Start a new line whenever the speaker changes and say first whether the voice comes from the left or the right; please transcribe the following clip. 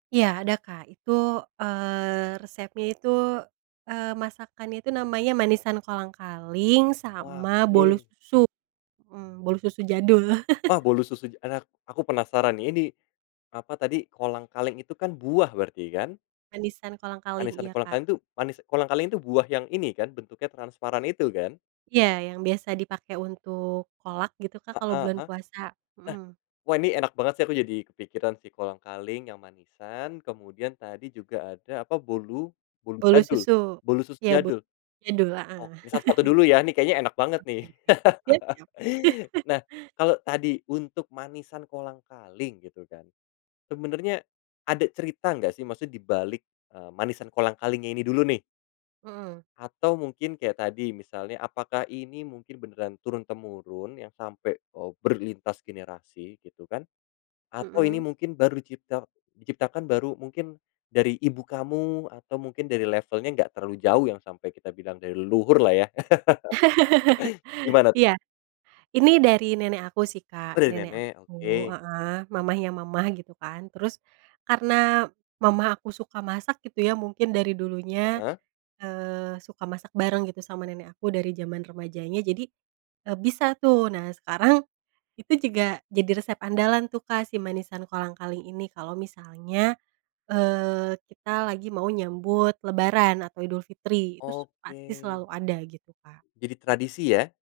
right: Iya, ada, Kak. Itu, eee, resepnya itu, eee, masakannya itu namanya manisan kolang-kaling,
left: Wah,
right: sama bolu
left: oke.
right: susu, hmm, bolu susu jadul.
left: Wah, bolu susu enak. Aku penasaran, ini di apa tadi, kolang-kaling itu, kan, buah berarti, kan?
right: Manisan kolang-kaling,
left: Manisan
right: iya, Kak.
left: kolang-kaling, tuh, manis kolang-kaling itu buah yang ini, kan, bentuknya transparan itu, kan?
right: Iya, yang biasa dipakai untuk kolak, gitu, Kak, kalau
left: Heeh
right: bulan
left: heeh.
right: puasa,
left: Nah,
right: hmm.
left: wah, ini enak banget, sih. Aku jadi kepikiran si kolang-kaling yang manisan, kemudian tadi juga ada, apa, bolu, bolu
right: Bolu
left: jadul,
right: susu,
left: bolu susu
right: iya, bo
left: jadul.
right: jadul,
left: Oh,
right: heeh.
left: misal satu satu dulu, ya, ini kayaknya enak banget, nih.
right: Oke oke, iya, siap.
left: Nah, kalau tadi, untuk manisan kolang-kaling, gitu, kan, sebenarnya ada cerita enggak, sih, maksudnya di balik, eee, manisan kolang-kalingnya ini dulu, nih?
right: Hmm.
left: Atau, mungkin kayak tadi, misalnya, apakah ini mungkin beneran turun-temurun, yang sampai, eee ,berlintas generasi, gitu, kan? Atau,
right: Hmm.
left: ini mungkin baru dicipta diciptakan baru, mungkin dari ibu kamu, atau mungkin dari levelnya enggak terlalu jauh, yang sampai kita bilang dari leluhurlah, ya. Gimana?
right: Iya. Ini dari nenek aku, sih,
left: Oh,
right: Kak.
left: dari
right: Nenek
left: nenek,
right: aku,
left: oke.
right: heeh, mamanya mama, gitu, kan. Terus, karena mama aku suka masak, gitu, ya, mungkin dari dulunya,
left: Heeh.
right: eee, suka masak bareng, gitu, sama nenek aku dari zaman remajanya, jadi, eee, bisa, tuh. Nah, sekarang itu juga jadi resep andalan, tuh, Kak, si manisan kolang-kaling ini, kalau misalnya, eee, kita lagi mau nyambut lebaran atau Idulfitri, itu s pasti
left: Oke.
right: selalu ada, gitu, Kak.
left: Jadi tradisi, ya.